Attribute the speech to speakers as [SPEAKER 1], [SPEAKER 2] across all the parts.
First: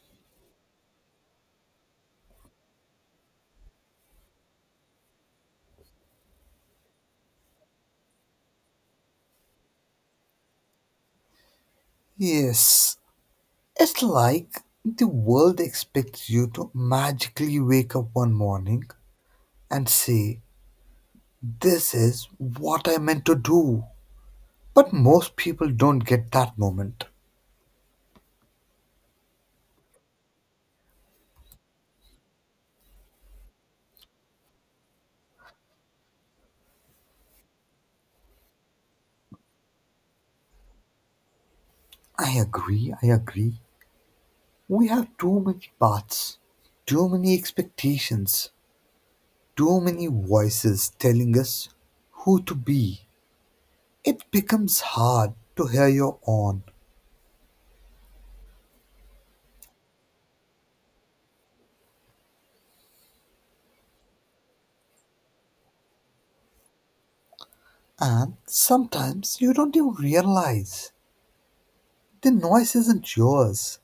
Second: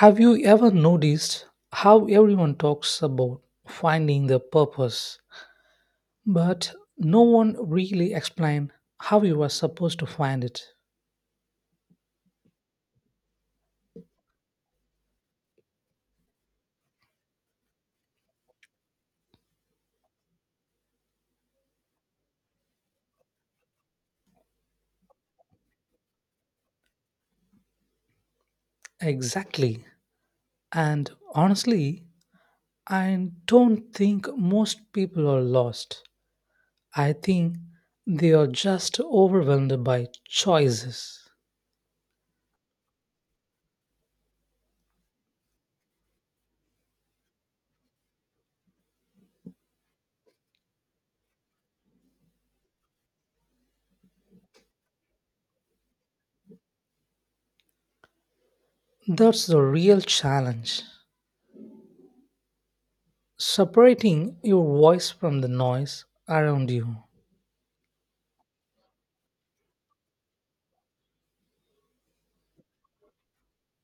[SPEAKER 1] Have you ever noticed how everyone talks about finding their purpose, but no one really explains how you are supposed to find it?
[SPEAKER 2] Yes, it's like the world expects you to magically wake up one morning and say, This is what I meant to do. But most people don't get that moment.
[SPEAKER 1] Exactly. And honestly, I don't think most people are lost. I think they are just overwhelmed by choices.
[SPEAKER 2] I agree, I agree. We have too many paths, too many expectations, too many voices telling us who to be. It becomes hard to hear your own,
[SPEAKER 1] That's the real challenge separating your voice from the noise around you.
[SPEAKER 2] and sometimes you don't even realize. The noise isn't yours.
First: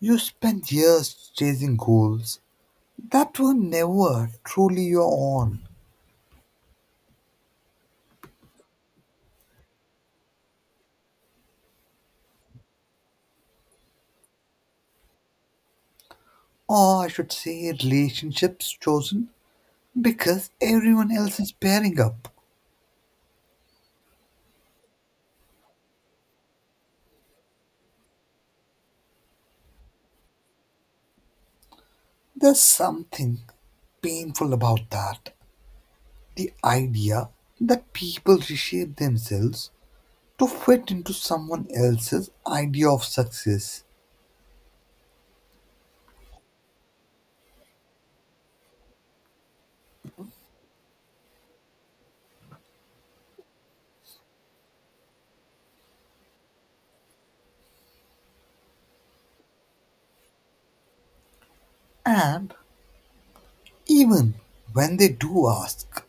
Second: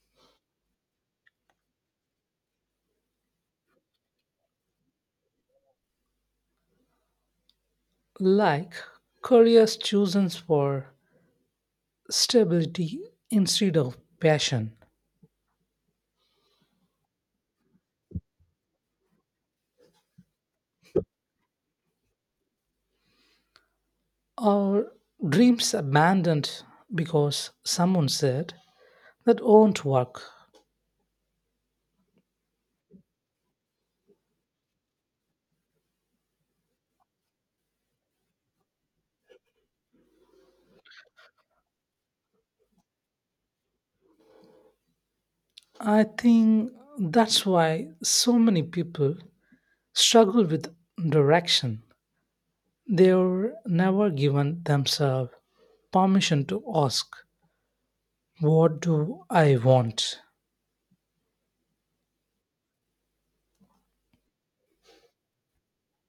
[SPEAKER 2] You spent years chasing goals that were never truly your own.
[SPEAKER 1] Like careers chosen for stability instead of passion,
[SPEAKER 2] Or I should say, relationships chosen because everyone else is pairing up.
[SPEAKER 1] or dreams abandoned because someone said that won't work.
[SPEAKER 2] There's something painful about that. The idea that people reshape themselves to fit into someone else's idea of success.
[SPEAKER 1] I think that's why so many people struggle with direction. They were never given themselves permission to ask, what do I want?
[SPEAKER 2] And even when they do ask,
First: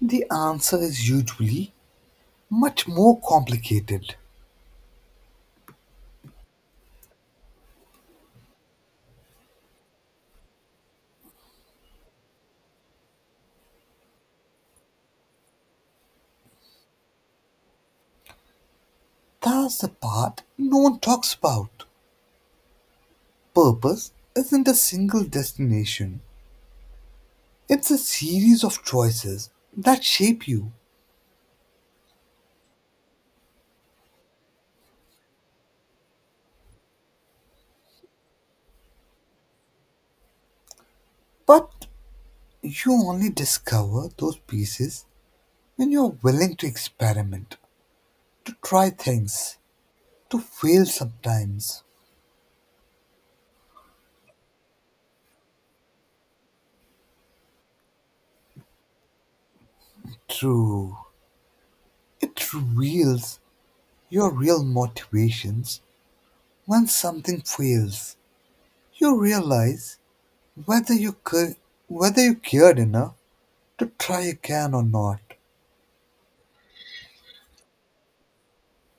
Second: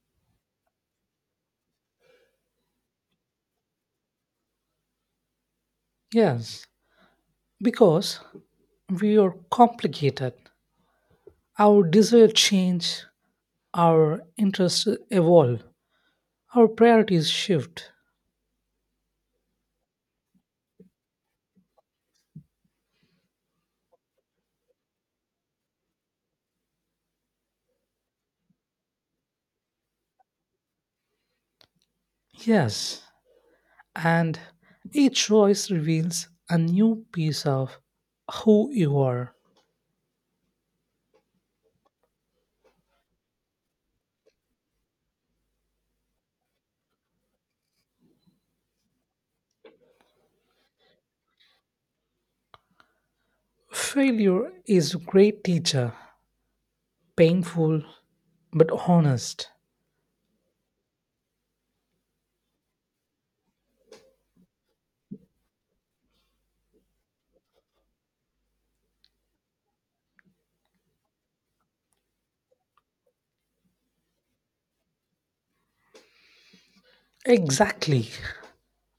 [SPEAKER 2] the answer is usually much more complicated.
[SPEAKER 1] Yes, because we are complicated. Our desire change, our interests evolve, our priorities shift.
[SPEAKER 2] That's the part no one talks about. Purpose isn't a single destination, it's a series of choices that shape you.
[SPEAKER 1] Yes, and each choice reveals a new piece of who you are.
[SPEAKER 2] But you only discover those pieces when you're willing to experiment, to try things, to fail sometimes.
[SPEAKER 1] Failure is a great teacher, painful but honest.
[SPEAKER 2] True, it reveals your real motivations when something fails. You realize whether you, ca- whether you cared enough to try again or not.
[SPEAKER 1] Exactly.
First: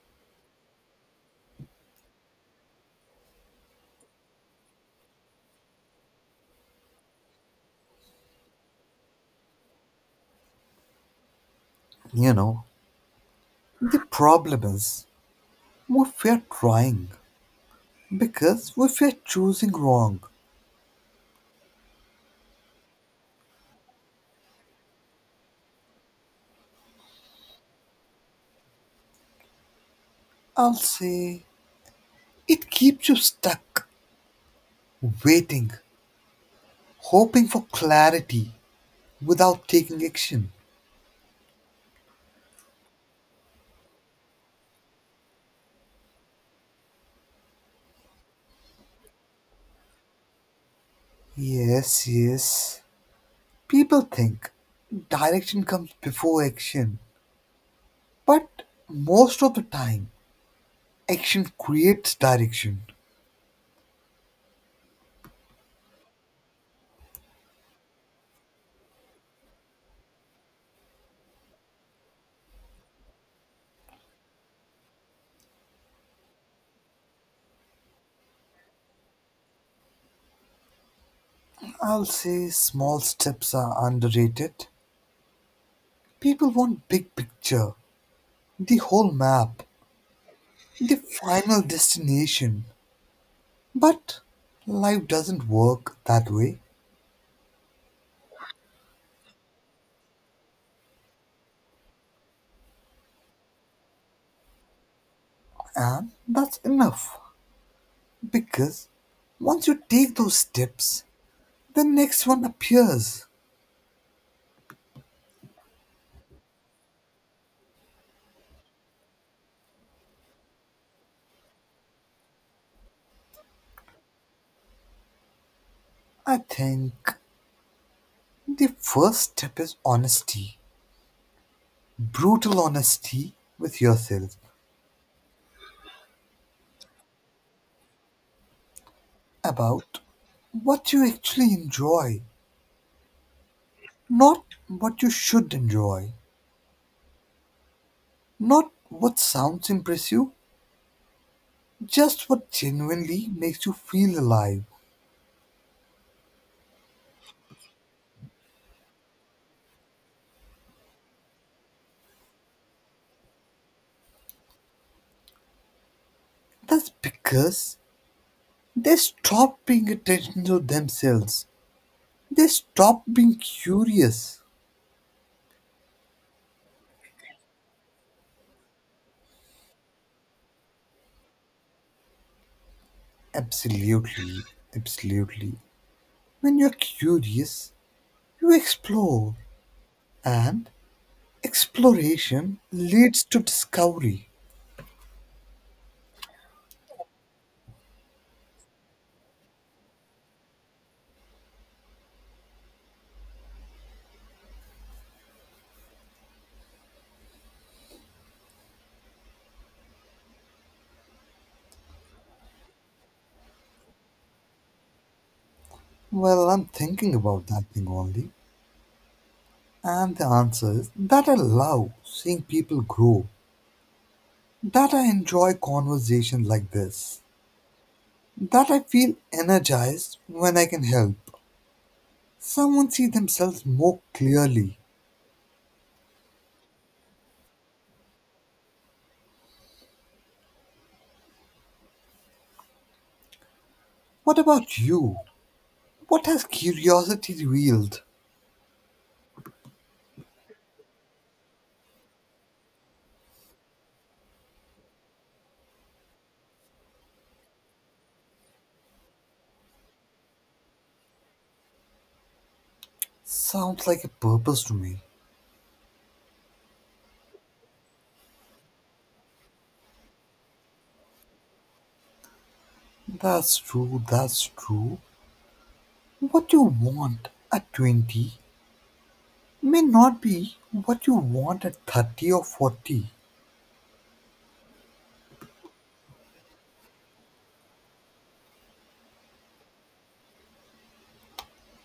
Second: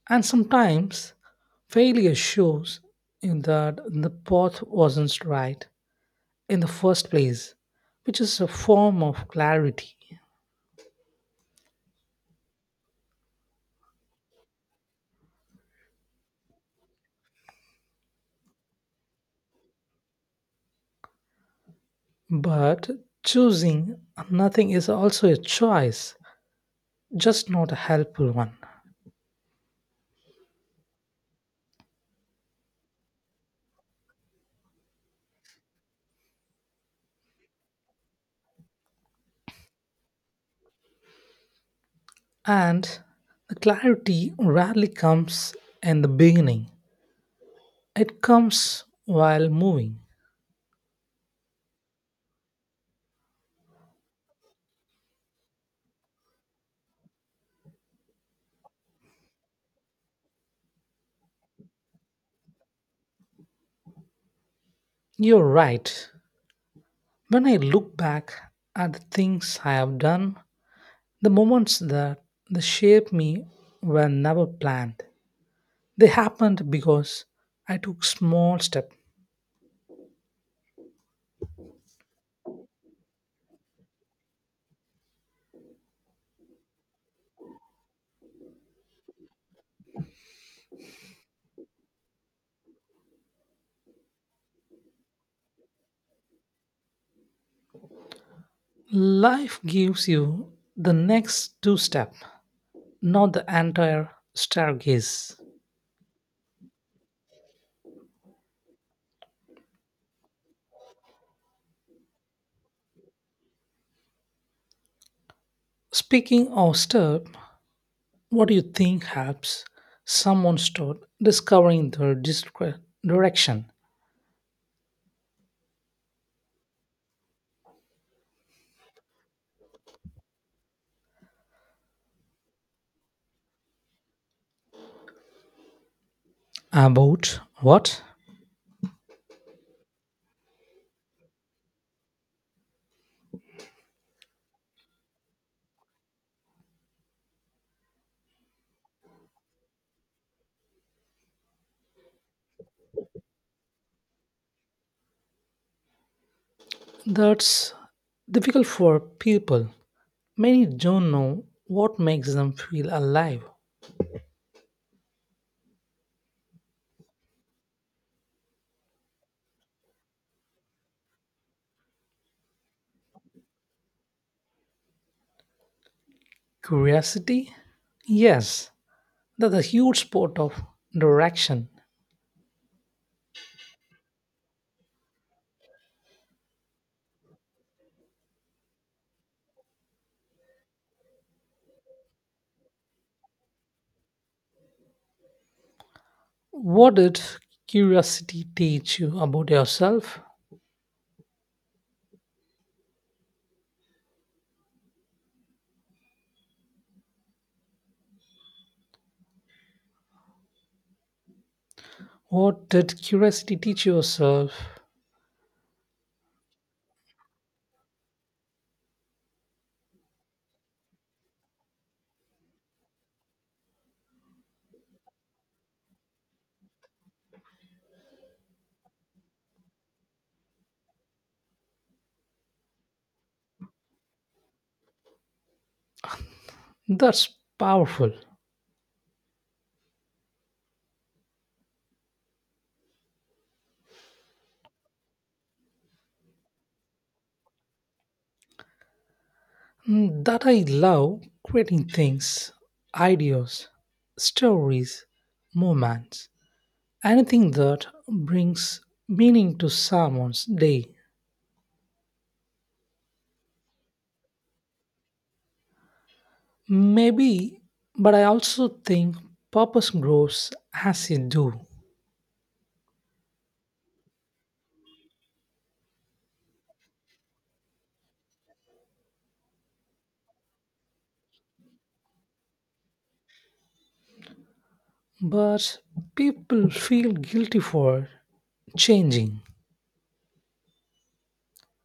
[SPEAKER 1] And sometimes failure shows you that the path wasn't right in the first place, which is a form of clarity.
[SPEAKER 2] You know, the problem is we fear trying because we fear choosing wrong.
[SPEAKER 1] But choosing nothing is also a choice, just not a helpful one.
[SPEAKER 2] I'll say it keeps you stuck, waiting, hoping for clarity without taking action.
[SPEAKER 1] And the clarity rarely comes in the beginning, it comes while moving.
[SPEAKER 2] Yes, yes. People think direction comes before action, but most of the time, action creates direction.
[SPEAKER 1] You're right. When I look back at the things I have done, the moments that shaped me were never planned. They happened because I took small steps.
[SPEAKER 2] I'll say small steps are underrated. People want big picture, the whole map, the final destination. But life doesn't work that way,
[SPEAKER 1] Life gives you the next two steps, not the entire staircase.
[SPEAKER 2] and that's enough because once you take those steps, the next one appears.
[SPEAKER 1] Speaking of step, what do you think helps someone start discovering their direction?
[SPEAKER 2] I think the first step is honesty, brutal honesty with yourself
[SPEAKER 1] About what?
[SPEAKER 2] about what you actually enjoy, not what you should enjoy, not what sounds impress you, just what genuinely makes you feel alive.
[SPEAKER 1] That's difficult for people. Many don't know what makes them feel alive.
[SPEAKER 2] That's because they stop paying attention to themselves. They stop being curious.
[SPEAKER 1] Curiosity? Yes, that's a huge part of direction.
[SPEAKER 2] Absolutely, absolutely. When you're curious, you explore, and exploration leads to discovery.
[SPEAKER 1] What did curiosity teach you about yourself? What did curiosity teach yourself?
[SPEAKER 2] Well, I'm thinking about that thing only. And the answer is that I love seeing people grow, that I enjoy conversations like this that I feel energized when I can help someone see themselves more clearly.
[SPEAKER 1] That's powerful.
[SPEAKER 2] What about you? What has curiosity revealed?
[SPEAKER 1] That I love creating things, ideas, stories, moments, anything that brings meaning to someone's day.
[SPEAKER 2] Sounds like a purpose to me.
[SPEAKER 1] Maybe, but I also think purpose grows as you do.
[SPEAKER 2] That's true, that's true. What you want at 20 may not be what you want at 30 or 40.
[SPEAKER 1] But people feel guilty for changing,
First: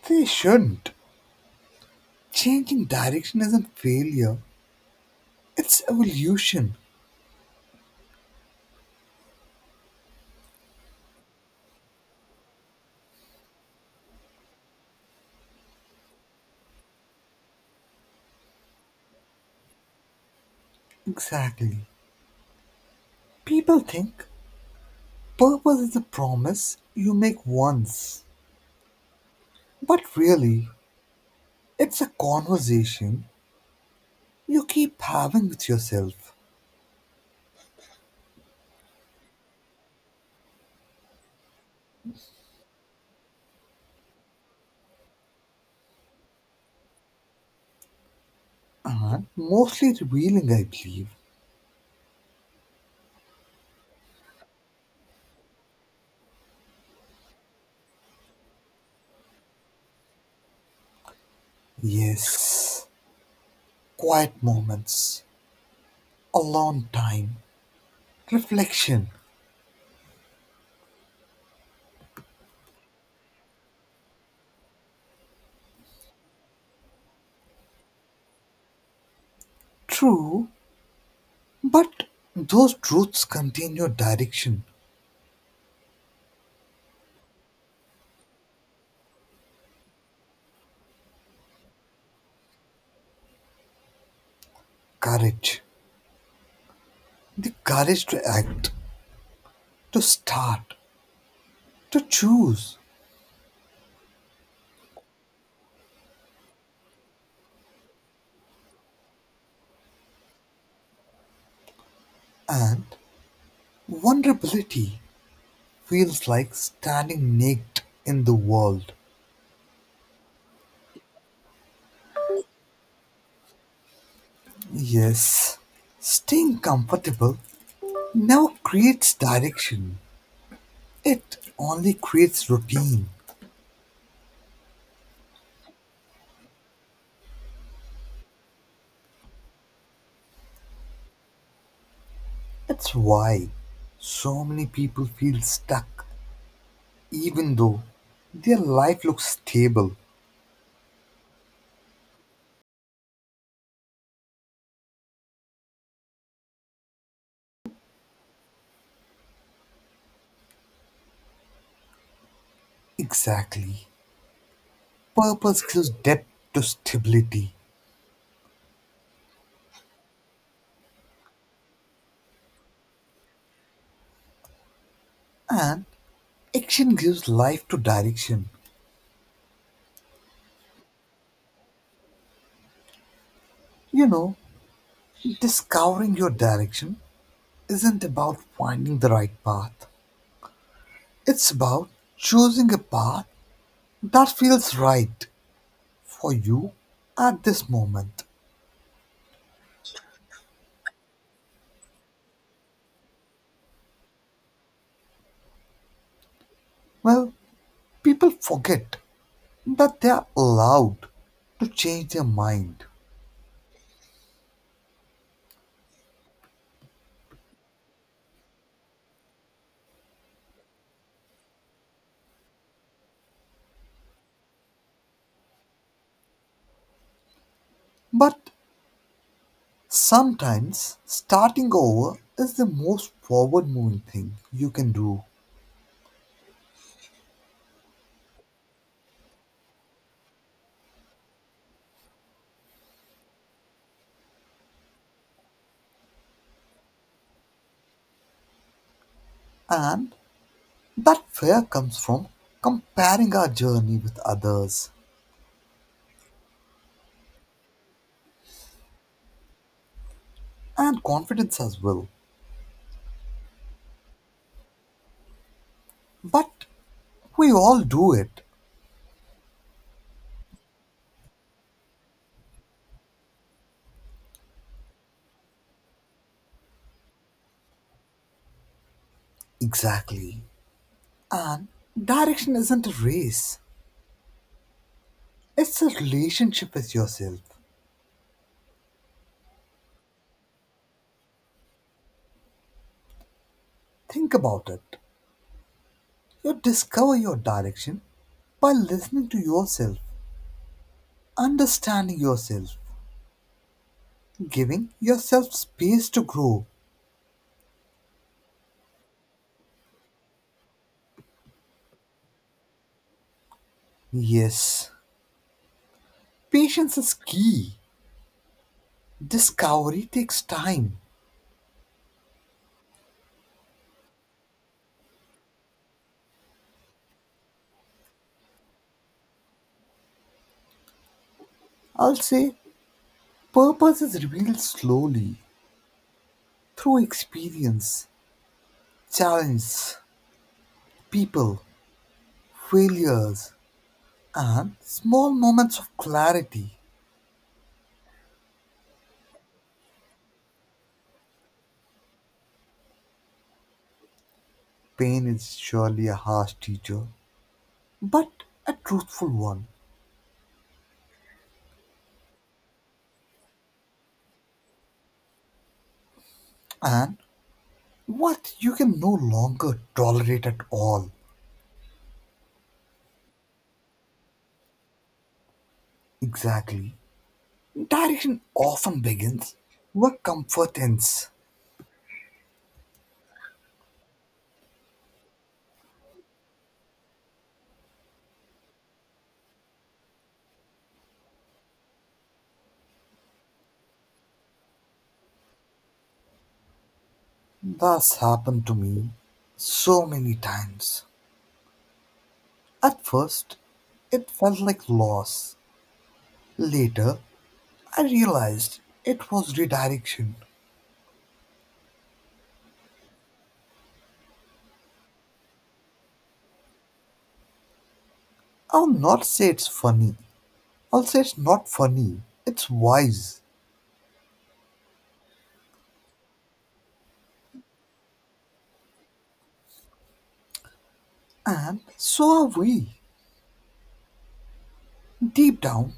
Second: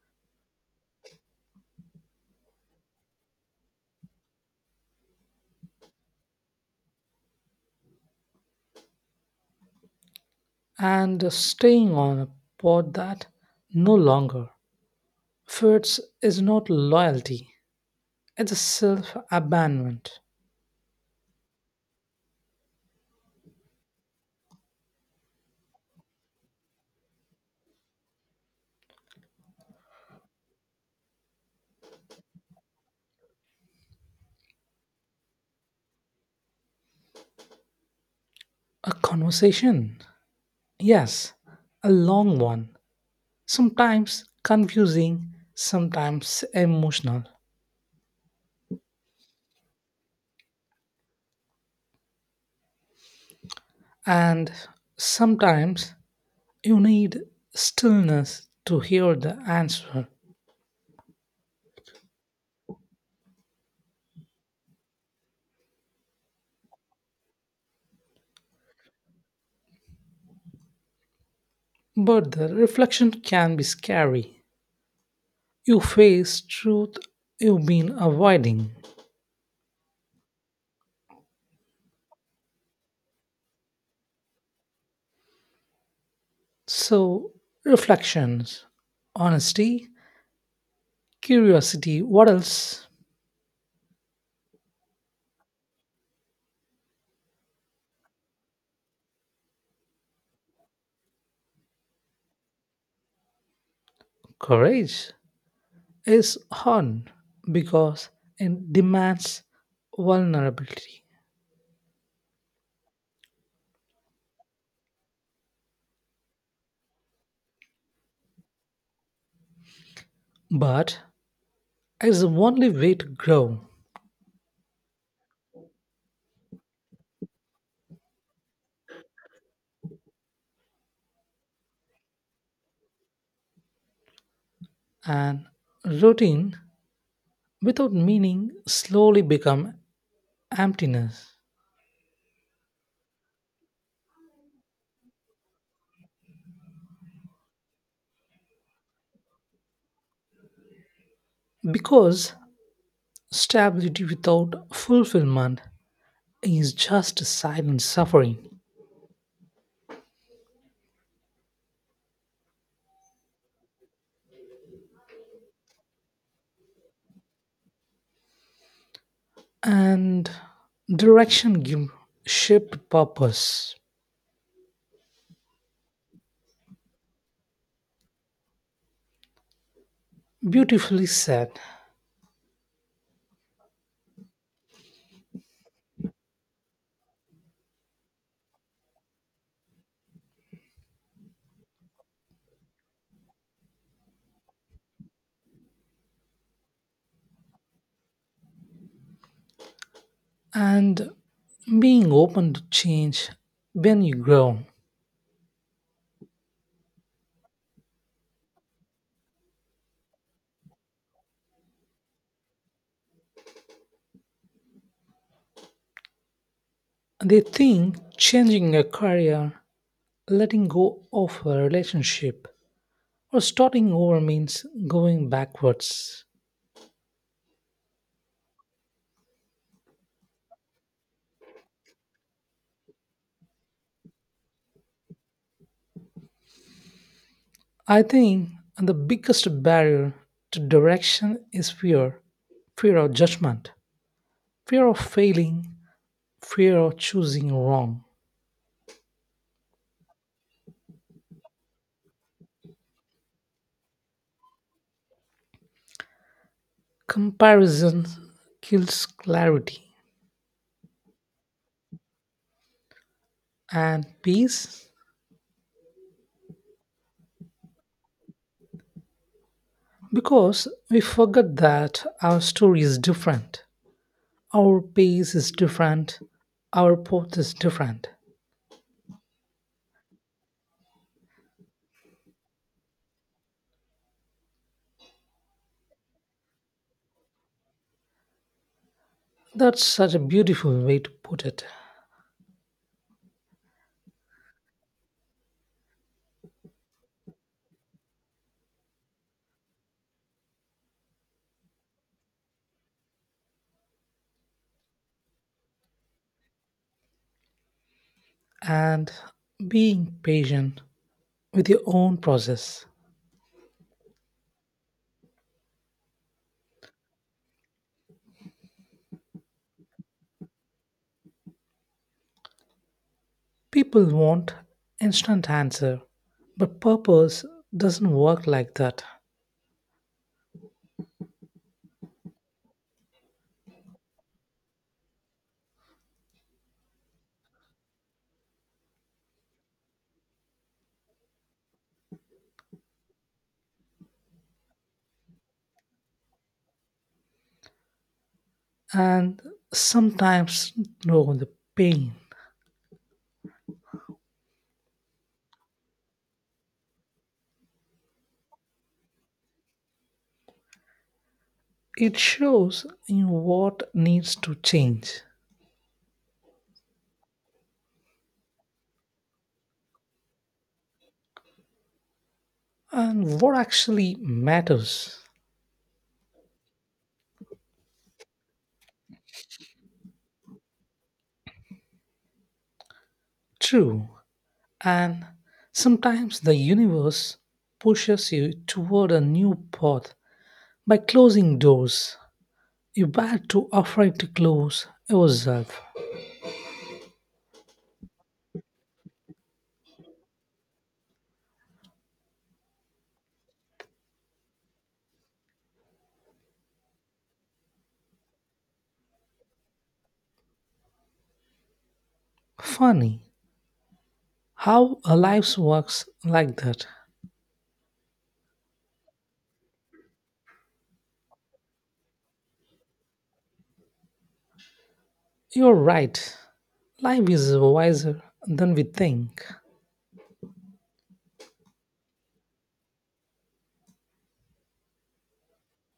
[SPEAKER 2] They shouldn't. Changing direction isn't failure, it's evolution.
[SPEAKER 1] and staying on a path that no longer fits is not loyalty. It's a self abandonment,
[SPEAKER 2] Exactly. People think Purpose is a promise you make once, but really, it's a conversation you keep having with yourself
[SPEAKER 1] a conversation. Yes, a long one. Sometimes confusing, sometimes emotional.
[SPEAKER 2] and mostly revealing, I believe.
[SPEAKER 1] And sometimes you need stillness to hear the answer.
[SPEAKER 2] Yes, quiet moments, alone time, reflection.
[SPEAKER 1] But the reflection can be scary. You face truth you've been avoiding.
[SPEAKER 2] True, but those truths contain your direction,
[SPEAKER 1] So, reflections, honesty, curiosity, what else?
[SPEAKER 2] courage, the courage to act, to start, to choose,
[SPEAKER 1] Courage. Is on because it demands vulnerability.
[SPEAKER 2] and vulnerability feels like standing naked in the world.
[SPEAKER 1] But it's the only way to grow.
[SPEAKER 2] Yes, staying comfortable never creates direction, it only creates routine.
[SPEAKER 1] And routine without meaning slowly become emptiness.
[SPEAKER 2] That's why so many people feel stuck, even though their life looks stable.
[SPEAKER 1] Because stability without fulfillment is just silent suffering.
[SPEAKER 2] Exactly. Purpose gives depth to stability,
[SPEAKER 1] And direction give shape to purpose.
[SPEAKER 2] and action gives life to direction.
[SPEAKER 1] Beautifully said.
[SPEAKER 2] You know, discovering your direction isn't about finding the right path, it's about choosing a path that feels right for you at this moment.
[SPEAKER 1] And being open to change when you grow.
[SPEAKER 2] Well, people forget that they are allowed to change their mind.
[SPEAKER 1] They think changing a career, letting go of a relationship, or starting over means going backwards.
[SPEAKER 2] But sometimes starting over is the most forward moving thing you can do.
[SPEAKER 1] I think the biggest barrier to direction is fear, fear of judgment, fear of failing, fear of choosing wrong.
[SPEAKER 2] And that fear comes from comparing our journey with others
[SPEAKER 1] Comparison kills clarity
[SPEAKER 2] and confidence as well.
[SPEAKER 1] and peace
[SPEAKER 2] But we all do it.
[SPEAKER 1] because we forget that our story is different. Our pace is different, our path is different.
[SPEAKER 2] Exactly. And direction isn't a race, it's a relationship with yourself.
[SPEAKER 1] That's such a beautiful way to put it.
[SPEAKER 2] Think about it. You discover your direction by listening to yourself, understanding yourself, giving yourself space to grow.
[SPEAKER 1] And being patient with your own process.
[SPEAKER 2] Yes, patience is key. Discovery takes time.
[SPEAKER 1] People want instant answer, but purpose doesn't work like that.
[SPEAKER 2] I'll say purpose is revealed slowly through experience, challenge, people, failures, and small moments of clarity.
[SPEAKER 1] And sometimes know the pain.
[SPEAKER 2] Pain is surely a harsh teacher, but a truthful one,
[SPEAKER 1] It shows in what needs to change
[SPEAKER 2] and what you can no longer tolerate at all.
[SPEAKER 1] and what actually matters.
[SPEAKER 2] Exactly. Direction often begins where comfort ends.
[SPEAKER 1] True. And sometimes the universe pushes you toward a new path by closing doors you were too afraid to close yourself.
[SPEAKER 2] That's happened to me so many times. At first, it felt like loss. Later, I realized it was redirection.
[SPEAKER 1] Funny how a life works like that.
[SPEAKER 2] I'll not say it's funny. I'll say it's not funny. It's wise.
[SPEAKER 1] You're right. Life is wiser than we think.
[SPEAKER 2] And so are we. Deep down,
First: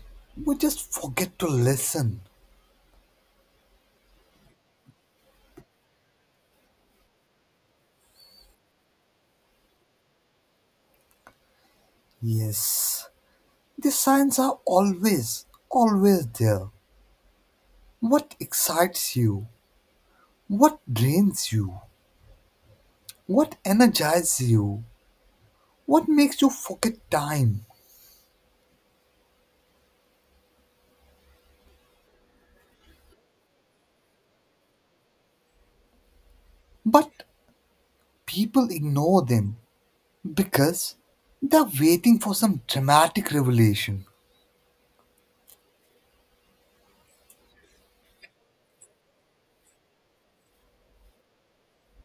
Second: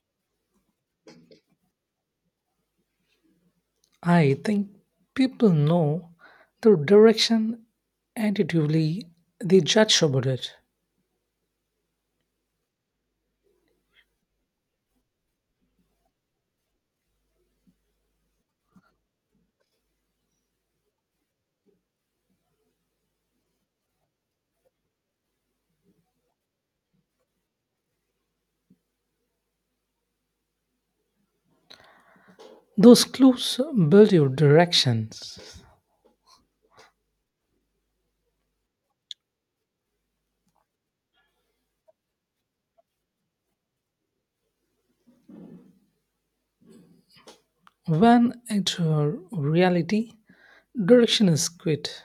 [SPEAKER 2] we just forget to listen.
[SPEAKER 1] I think people know the direction intuitively, they judge about it.
[SPEAKER 2] Yes, the signs are always, always there. What excites you? What drains you? What energizes you? What makes you forget time?
[SPEAKER 1] Those clues build your directions.
[SPEAKER 2] But people ignore them because they're waiting for some dramatic revelation.
[SPEAKER 1] When at her reality, direction is quite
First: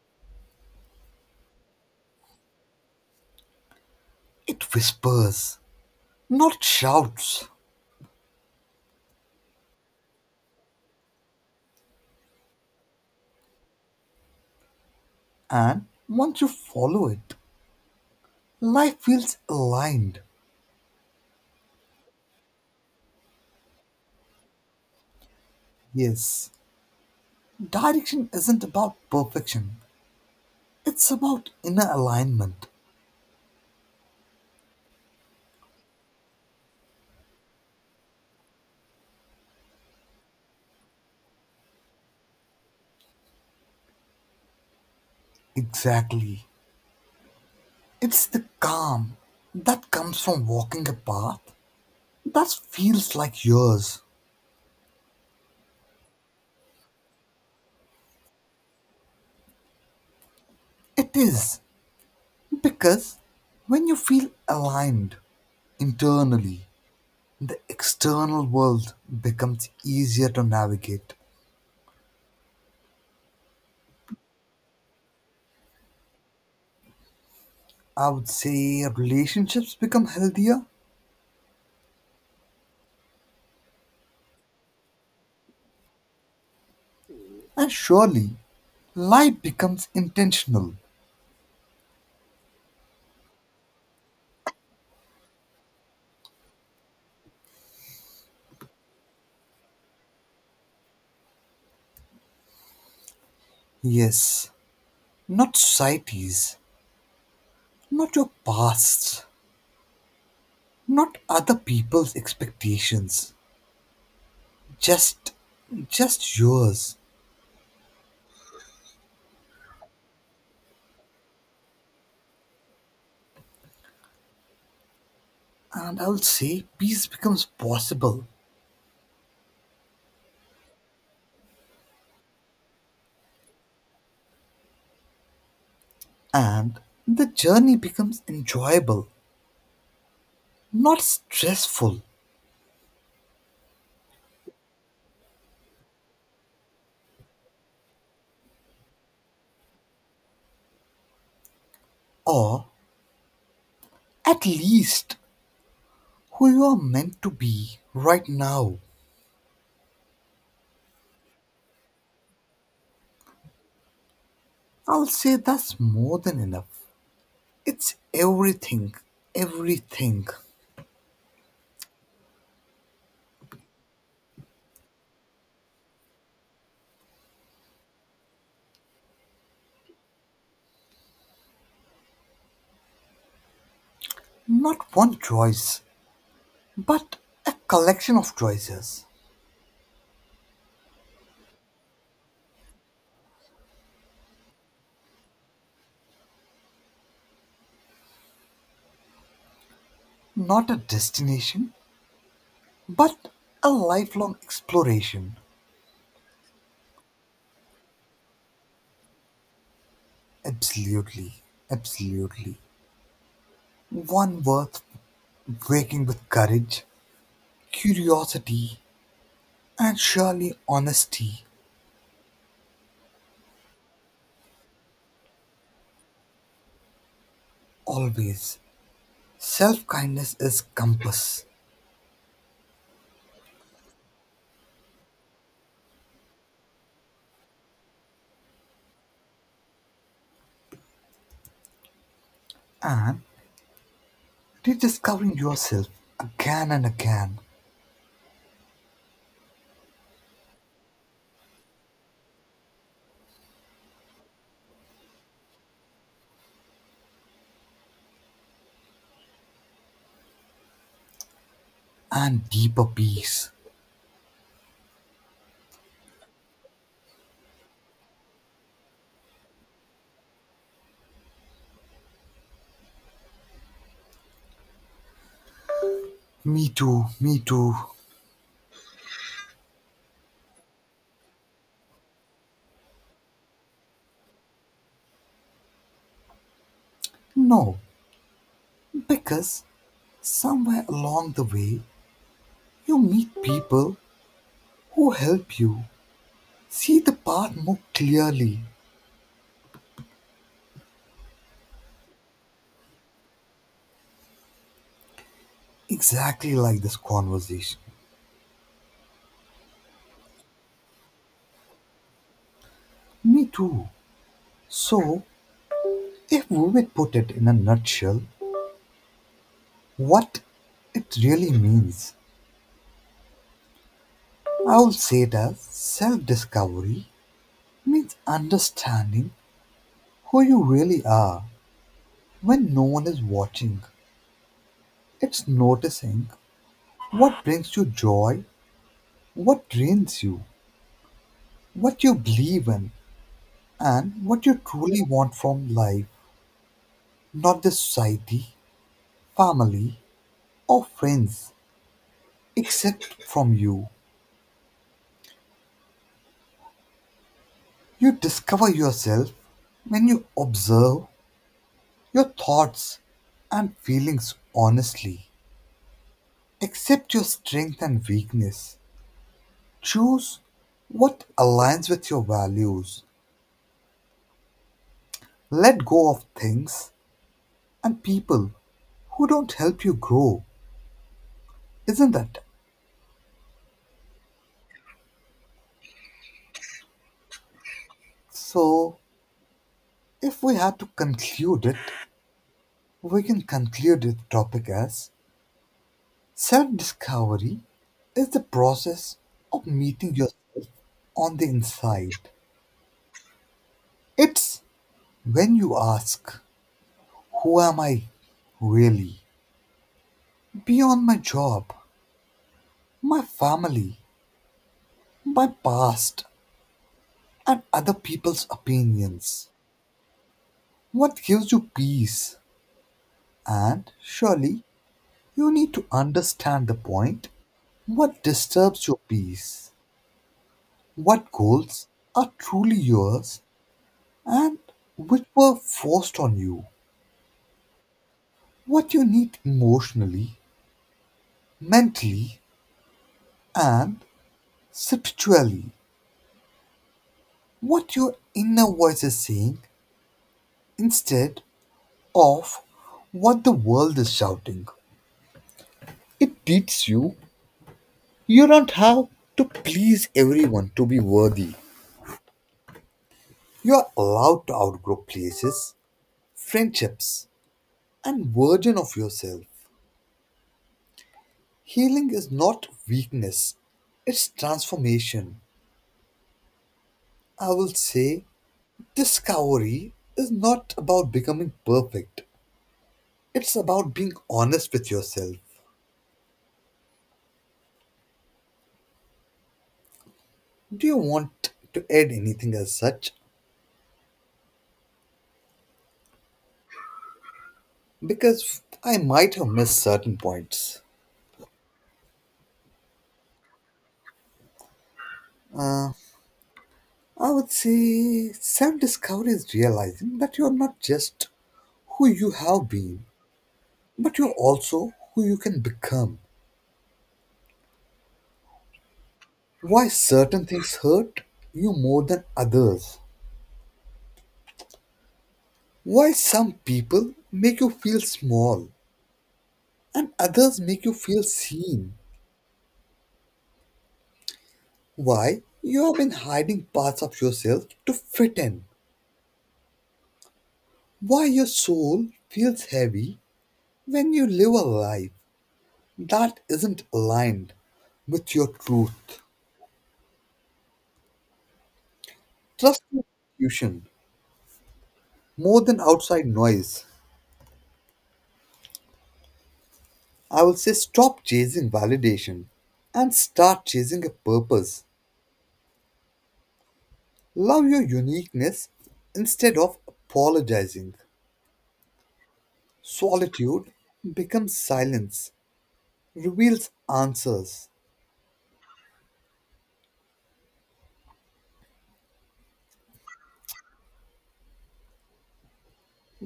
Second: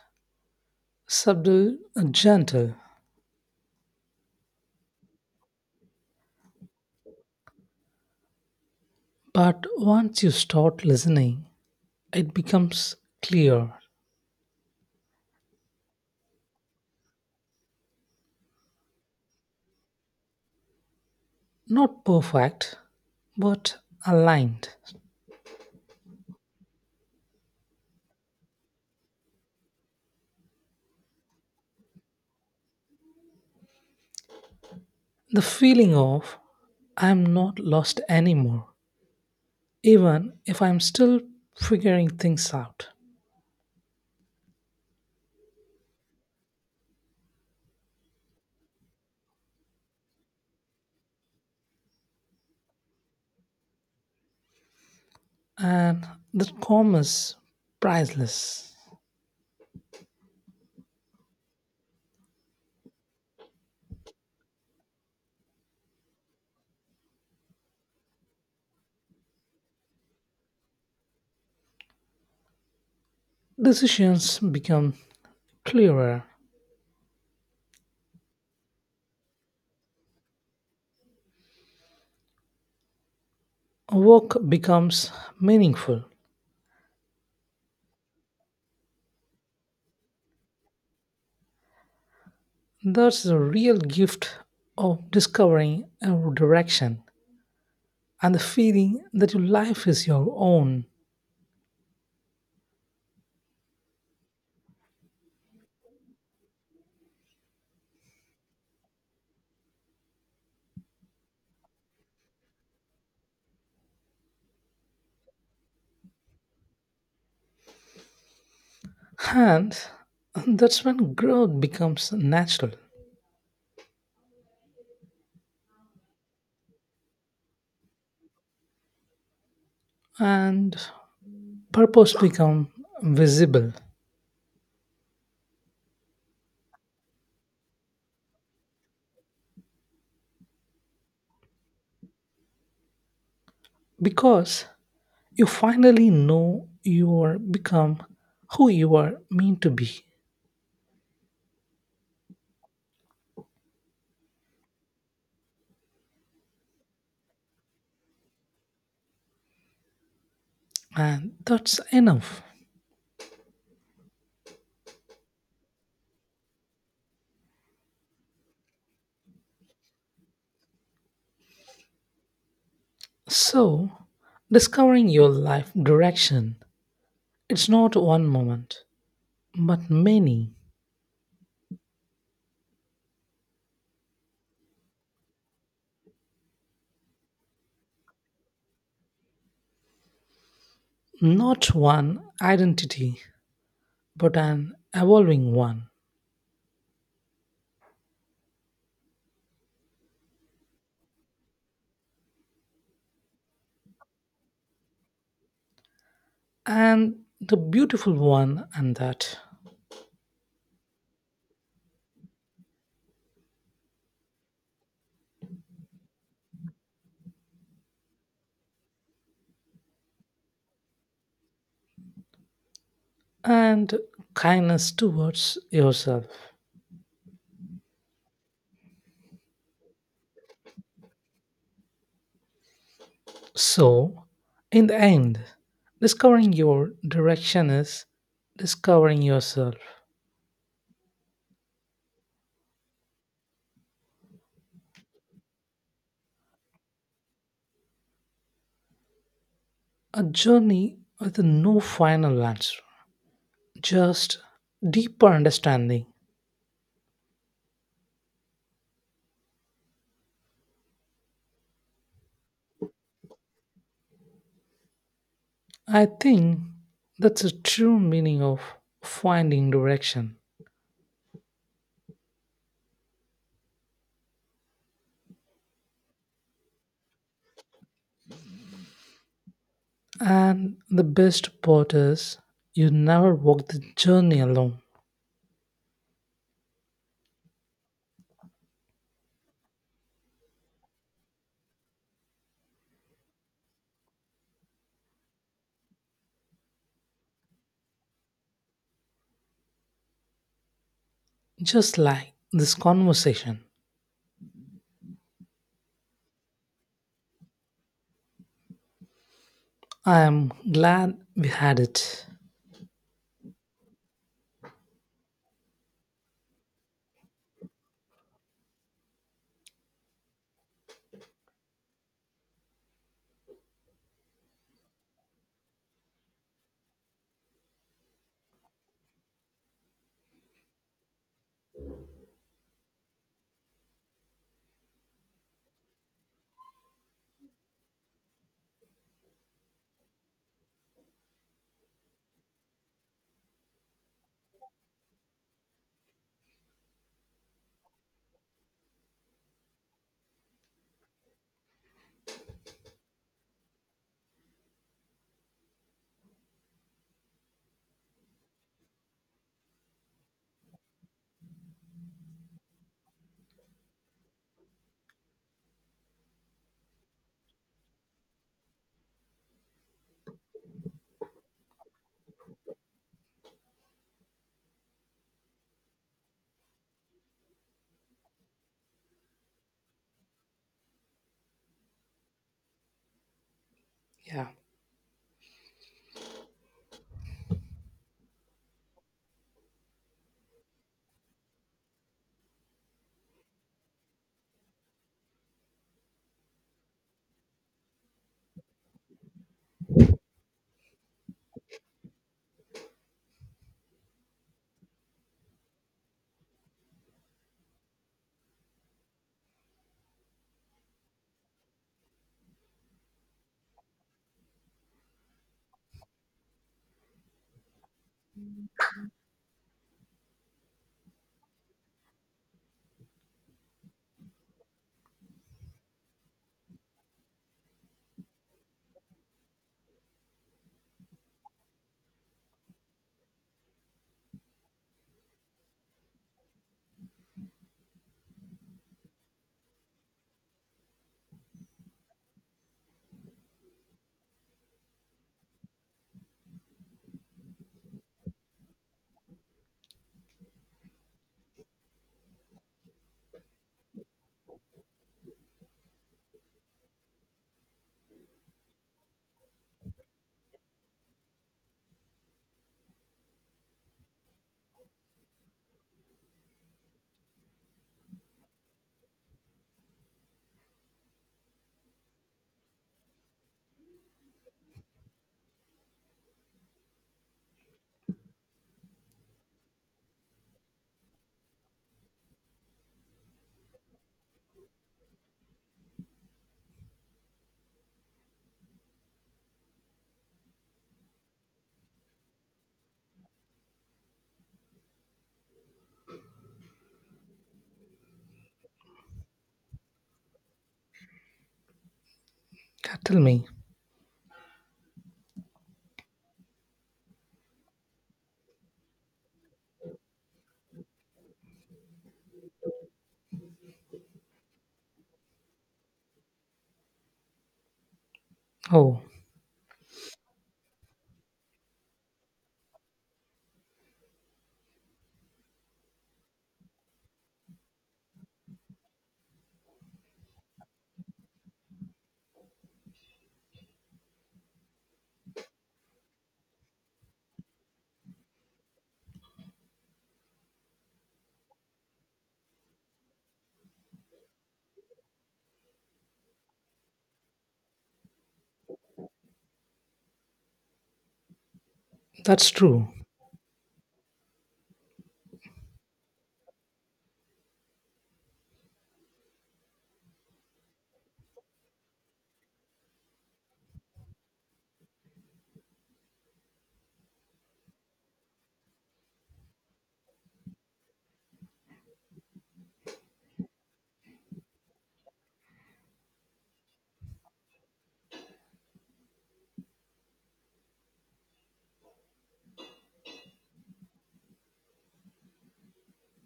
[SPEAKER 1] subtle and gentle,
[SPEAKER 2] It whispers, not shouts.
[SPEAKER 1] but once you start listening, it becomes clear,
[SPEAKER 2] And once you follow it, life feels aligned.
[SPEAKER 1] not perfect, but aligned.
[SPEAKER 2] Yes, direction isn't about perfection, it's about inner alignment.
[SPEAKER 1] The feeling of I'm not lost anymore, even if I'm still figuring things out.
[SPEAKER 2] Exactly. It's the calm that comes from walking a path that feels like yours.
[SPEAKER 1] And that calm is priceless.
[SPEAKER 2] It is. Because when you feel aligned internally, the external world becomes easier to navigate.
[SPEAKER 1] Decisions become clearer,
[SPEAKER 2] I would say relationships become healthier,
[SPEAKER 1] work becomes meaningful.
[SPEAKER 2] and surely life becomes intentional.
[SPEAKER 1] That's the real gift of discovering a direction and the feeling that your life is your own.
[SPEAKER 2] Yes, not societies, not your past's, not other people's expectations. Just, just yours.
[SPEAKER 1] And that's when growth becomes natural
[SPEAKER 2] And I would say peace becomes possible
[SPEAKER 1] and purpose become visible
[SPEAKER 2] and the journey becomes enjoyable, not stressful,
[SPEAKER 1] because you finally know you are become who you are meant to be
[SPEAKER 2] or at least who you are meant to be right now.
[SPEAKER 1] and that's enough.
[SPEAKER 2] I'll say that's more than enough. It's everything, everything,
[SPEAKER 1] So discovering your life direction, it's not one moment but many,
[SPEAKER 2] not one choice. But a collection of choices,
[SPEAKER 1] not one identity, but an evolving one,
[SPEAKER 2] not a destination, but a lifelong exploration.
[SPEAKER 1] and the beautiful one, and that,
[SPEAKER 2] Absolutely, absolutely. One worth waking with courage, curiosity, and surely honesty.
[SPEAKER 1] and kindness towards yourself.
[SPEAKER 2] Always. Self kindness is compass,
[SPEAKER 1] So, in the end, discovering your direction is discovering yourself,
[SPEAKER 2] and rediscovering yourself again and again,
[SPEAKER 1] a journey with no final answer, just deeper understanding.
[SPEAKER 2] and deeper peace.
[SPEAKER 1] I think that's the true meaning of finding direction.
[SPEAKER 2] Me too, me too.
[SPEAKER 1] And the best part is, you never walk the journey alone.
[SPEAKER 2] No, because somewhere along the way, you meet people who help you see the path more clearly,
[SPEAKER 1] Just like this conversation.
[SPEAKER 2] exactly like this conversation.
[SPEAKER 1] I am glad we had it.
[SPEAKER 2] Me too. So, if we would put it in a nutshell, what it really means, I would say it as self discovery means understanding who you really are when no one is watching. It's noticing what brings you joy, what drains you, what you believe in, and what you truly want from life. Not the society, family, or friends. Except from you. You discover yourself when you observe your thoughts and feelings honestly. Accept your strength and weakness. Choose what aligns with your values. Let go of things and people who don't help you grow, isn't that?
[SPEAKER 1] Yeah.
[SPEAKER 2] So, if we had to conclude it, we can conclude this topic as self discovery is the process of meeting yourself on the inside. It's when you ask, who am I really? Beyond my job, my family, my past, and other people's opinions. What gives you peace? And surely you need to understand the point, what disturbs your peace? What goals are truly yours and which were forced on you. What you need emotionally, mentally, and spiritually. What your inner voice is saying instead of what the world is shouting. It teaches you you don't have to please everyone to be worthy. You are allowed to outgrow places, friendships, and version of yourself. Healing is not weakness, it's transformation. I will say discovery is not about becoming perfect, it's about being honest with yourself. Do you want to add anything as such? Because I might have missed certain points.
[SPEAKER 1] God, tell me.
[SPEAKER 2] Uh, I would say self discovery is realizing that you're not just who you have been, but you're also who you can become.
[SPEAKER 1] Oh,
[SPEAKER 2] Why certain things hurt you more than others. Why some people make you feel small, and others make you feel seen. Why you have been hiding parts of yourself to fit in. Why your soul feels heavy when you live a life that isn't aligned with your truth.
[SPEAKER 1] that's
[SPEAKER 2] Trust
[SPEAKER 1] true.
[SPEAKER 2] your intuition more than outside noise. I will say stop chasing validation and start chasing a purpose. Love your uniqueness instead of apologizing. Solitude becomes silence reveals answers.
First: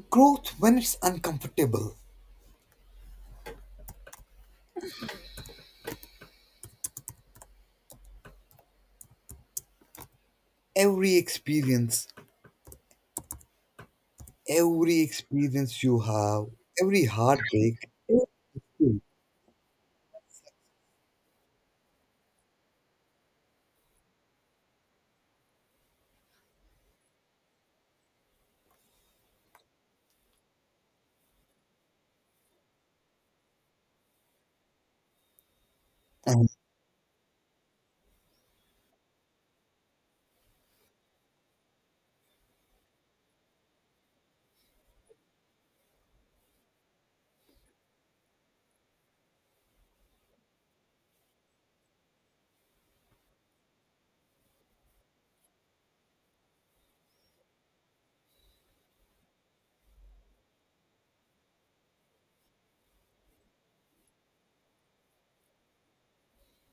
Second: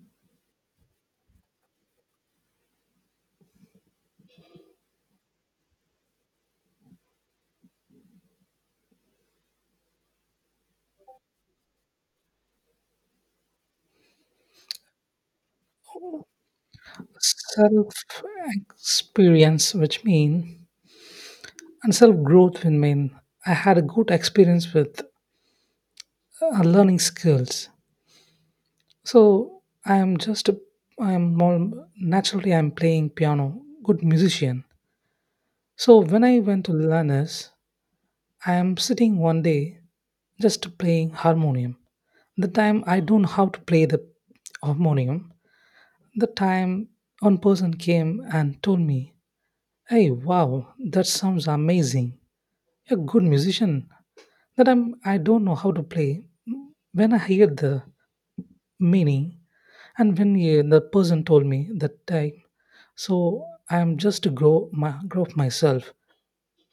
[SPEAKER 2] Growth when it's uncomfortable. Every experience, every experience you have, every heartbreak,
[SPEAKER 1] Self
[SPEAKER 2] everything.
[SPEAKER 1] experience, which mean, and self growth, will mean I had a good experience with learning skills. So I am more naturally, I'm playing piano, good musician. So when I
[SPEAKER 2] And
[SPEAKER 1] went to learners, I am sitting one day just playing harmonium. The time I don't know how to play the harmonium, the time one person came and told me, "Hey, wow, that sounds amazing. You're a good musician." That I'm I don't know how to play. When I hear the meaning and when the person told me that time, so I am just to grow up myself.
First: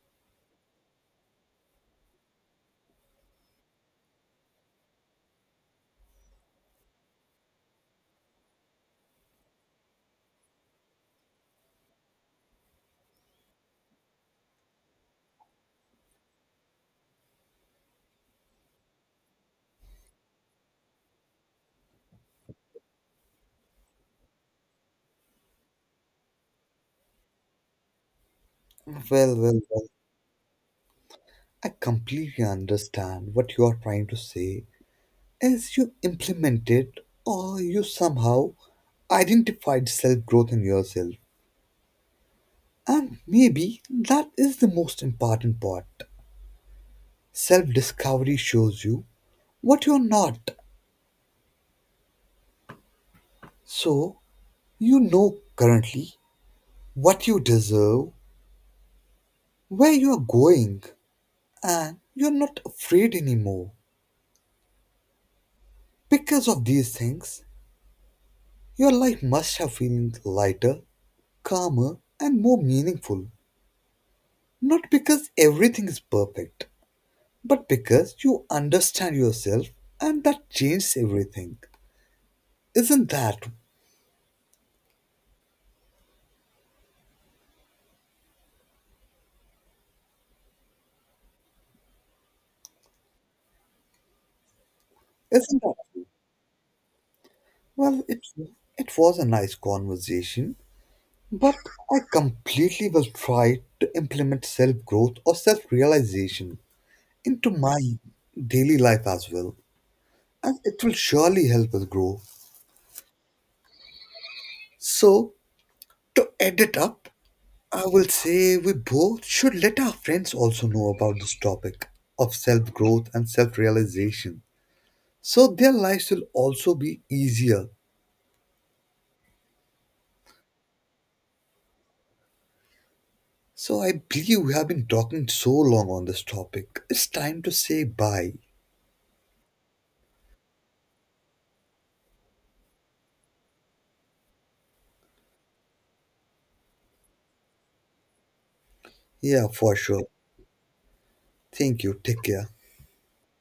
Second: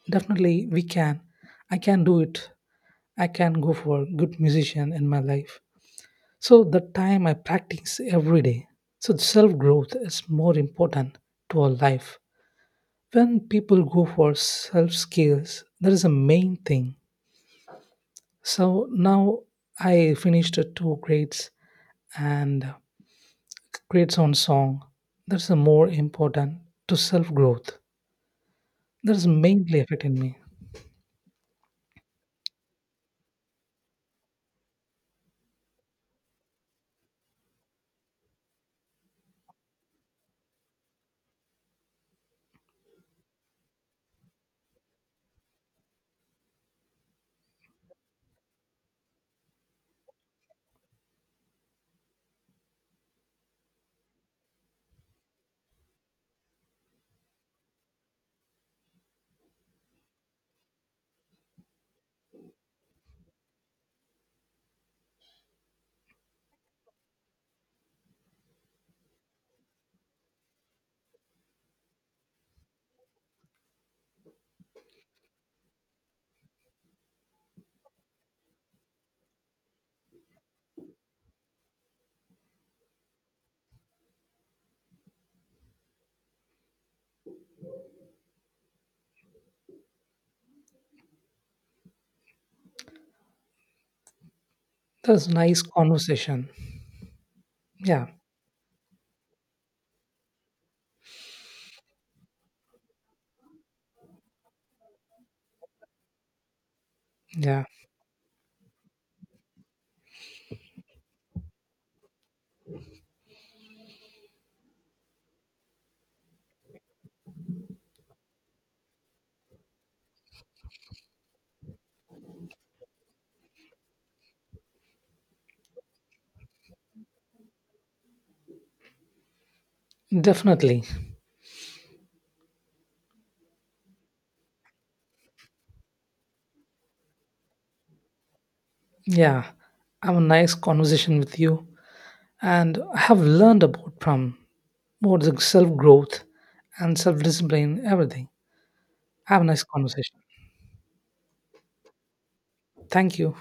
[SPEAKER 1] Definitely, we can. I can do it. I can go for good musician in my life. So that time I practice every day. So self growth is more important to our life. When people go for self skills, that is the main thing. So now I finished the two grades and grades on song. That's the more important to self growth. That is
[SPEAKER 2] well, well,
[SPEAKER 1] mainly
[SPEAKER 2] well,
[SPEAKER 1] affecting me.
[SPEAKER 2] I completely understand what you are trying to say. As you implement it, or you somehow identified self growth in yourself. And maybe that is the most important part. Self discovery shows you what you're not. So, you know currently what you deserve, where you are going, and you're not afraid anymore. Because of these things, your life must have feeling lighter, calmer, and more meaningful. Not because everything is perfect, but because you understand yourself and that changes everything. Isn't that?
[SPEAKER 1] That's nice
[SPEAKER 2] Isn't that?
[SPEAKER 1] conversation.
[SPEAKER 2] Well,
[SPEAKER 1] Yeah,
[SPEAKER 2] it was a nice conversation. But I completely will try to implement self growth or self realization into
[SPEAKER 1] yeah,
[SPEAKER 2] my daily life as well, and it will surely help us grow. So, to end it up, I will say we both should let our friends also know about this topic of self growth and self realization so their lives will also be easier.
[SPEAKER 1] definitely.
[SPEAKER 2] So, I believe we have been talking so long on this topic. It's time to say bye.
[SPEAKER 1] Yeah, I have a nice conversation with you, and I have learned about from more self growth and self discipline, everything. Have a
[SPEAKER 2] Yeah,
[SPEAKER 1] nice
[SPEAKER 2] for sure.
[SPEAKER 1] conversation.
[SPEAKER 2] Thank you. Take care.
[SPEAKER 1] Thank you.